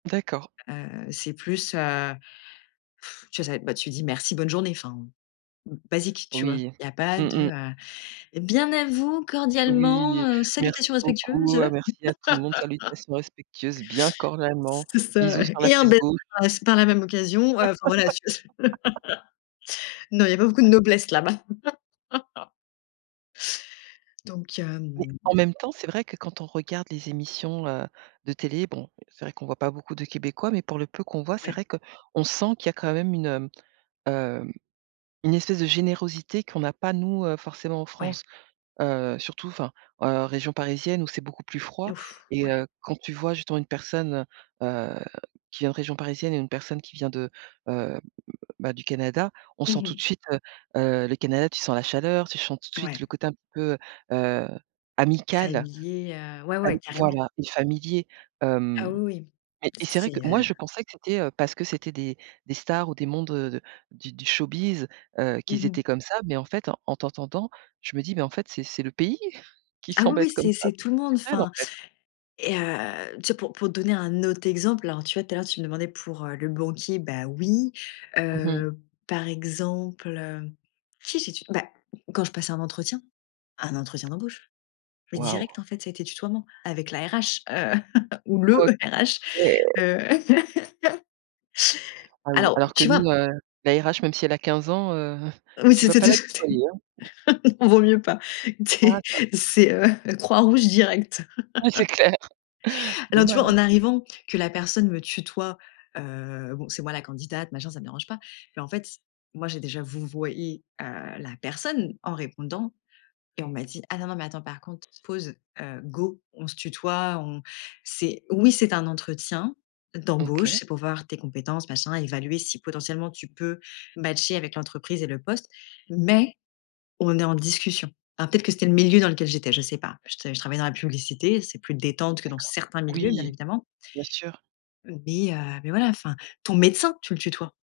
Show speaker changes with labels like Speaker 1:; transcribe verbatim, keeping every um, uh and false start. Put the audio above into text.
Speaker 1: D'accord.
Speaker 2: Heu, c'est plus, heu,, tu vois? Ça va être, bah, tu dis merci, bonne journée, enfin, b basique, tu vois?
Speaker 1: Oui.
Speaker 2: Il y a pas
Speaker 1: Mmh
Speaker 2: de,
Speaker 1: mh.
Speaker 2: heu: «Bien à vous, cordialement,
Speaker 1: Oui
Speaker 2: heu, salutations
Speaker 1: «Merci beaucoup,
Speaker 2: respectueuses.»
Speaker 1: heu, merci à tout le monde, salutations respectueuses, bien cordialement,
Speaker 2: C'est ça,
Speaker 1: bisous
Speaker 2: ouais,
Speaker 1: sur la
Speaker 2: et un
Speaker 1: fesse
Speaker 2: bel [unintelligible]
Speaker 1: gauche.»
Speaker 2: aussi, par la même occasion, heu, enfin voilà, tu vois? Non, il y a pas beaucoup de noblesse, là-bas. Donc,
Speaker 1: Mais,
Speaker 2: hem
Speaker 1: en même temps, c'est vrai que, quand on regarde les émissions, heu, de télé, bon, c'est vrai qu'on voit pas beaucoup de Québécois, mais pour le peu qu'on voit, c'est
Speaker 2: Ouais.
Speaker 1: vrai qu'on sent qu'il y a quand même une, mmh, heu, une espèce de générosité qu'on n'a pas nous, heu, forcément, en
Speaker 2: Ouais.
Speaker 1: France. Heu, surtout, enfin, heu, région parisienne, où c'est beaucoup plus froid,
Speaker 2: Ouf!
Speaker 1: et
Speaker 2: Ouais.
Speaker 1: heu, quand tu vois? Justement une personne, heu heu, qui vient de région parisienne et une personne qui vient de, heu, bah, du Canada, on
Speaker 2: Mmh
Speaker 1: sent tout de
Speaker 2: mh.
Speaker 1: suite, heu heu, le Canada, tu sens la chaleur, tu chens tout de suite
Speaker 2: Ouais.
Speaker 1: le côté un petit peu, heu, amical,
Speaker 2: Familier, heu, ouais,
Speaker 1: am
Speaker 2: ouais, carrément!
Speaker 1: voilà, et familier.
Speaker 2: Ah
Speaker 1: Hem,
Speaker 2: oui, oui.
Speaker 1: et et
Speaker 2: C
Speaker 1: c'est vrai que
Speaker 2: c'est,
Speaker 1: moi,
Speaker 2: heu
Speaker 1: je pensais que c'était, heu, parce que c'était des des stars ou des mondes de de, du du showbiz, heu, qu'ils
Speaker 2: Mmh mh.
Speaker 1: étaient comme ça, mais en fait, en t'entendant, je me dis, mais en fait, c'est c'est le pays qui
Speaker 2: Ah oui
Speaker 1: semble
Speaker 2: oui,
Speaker 1: être comme
Speaker 2: c'est
Speaker 1: ça,
Speaker 2: c'est
Speaker 1: c'est
Speaker 2: tout le monde,
Speaker 1: culturel, en
Speaker 2: enfin,
Speaker 1: fait.
Speaker 2: et heu, tu vois? Pour pour te donner un autre exemple, alors tu vois? Tout à l'heure, tu me demandais pour, heu, le banquier, bah oui.
Speaker 1: Mmh mh.
Speaker 2: Heu, par exemple, heu, qui j'ai tu beh, quand je passais un entretien un entretien d'embauche, mais
Speaker 1: Waouh.
Speaker 2: direct en fait, ça a été tutoiement avec la RH, heu, ou le
Speaker 1: OK.
Speaker 2: RH. Heu.
Speaker 1: Ah oui,
Speaker 2: Alors,
Speaker 1: alors que
Speaker 2: tu vois?
Speaker 1: nous, heu, la RH, même si elle a quinze ans, heu,
Speaker 2: Oui,
Speaker 1: tu vas
Speaker 2: c'était
Speaker 1: pas
Speaker 2: de
Speaker 1: la
Speaker 2: ce côté.
Speaker 1: tutoyer, hein!
Speaker 2: Ah non, il vaut mieux pas.
Speaker 1: Ah
Speaker 2: Tu sais,
Speaker 1: ça.
Speaker 2: c'est, heu, croix rouge direct.
Speaker 1: Oui, c'est clair.
Speaker 2: Alors tu vois? En
Speaker 1: Dommage.
Speaker 2: arrivant, que la personne me tutoie, heu, bon, c'est moi la candidate, machin, ça me dérange pas, mais en fait, moi, j'ai déjà vouvoyé, heu, la personne en répondant et on m'a dit: «Ah nan nan nan, mais attends par contre, pause, heu, go on se tutoie, on c'est oui, c'est un entretien, d'embauche,
Speaker 1: OK.
Speaker 2: c'est pour voir tes compétences machin, évaluer si potentiellement tu peux matcher avec l'entreprise et le poste, mais on est en discussion.» alors peut-être que c'était le milieu dans lequel j'étais, je sais pas. Je te je travaillais dans la publicité, c'est plus détente que dans
Speaker 1: D'accord.
Speaker 2: certains milieux, bien
Speaker 1: Oui,
Speaker 2: évidemment
Speaker 1: bien sûr.
Speaker 2: mais heu, mais voilà, enfin. Ton médecin, tu le tutoies.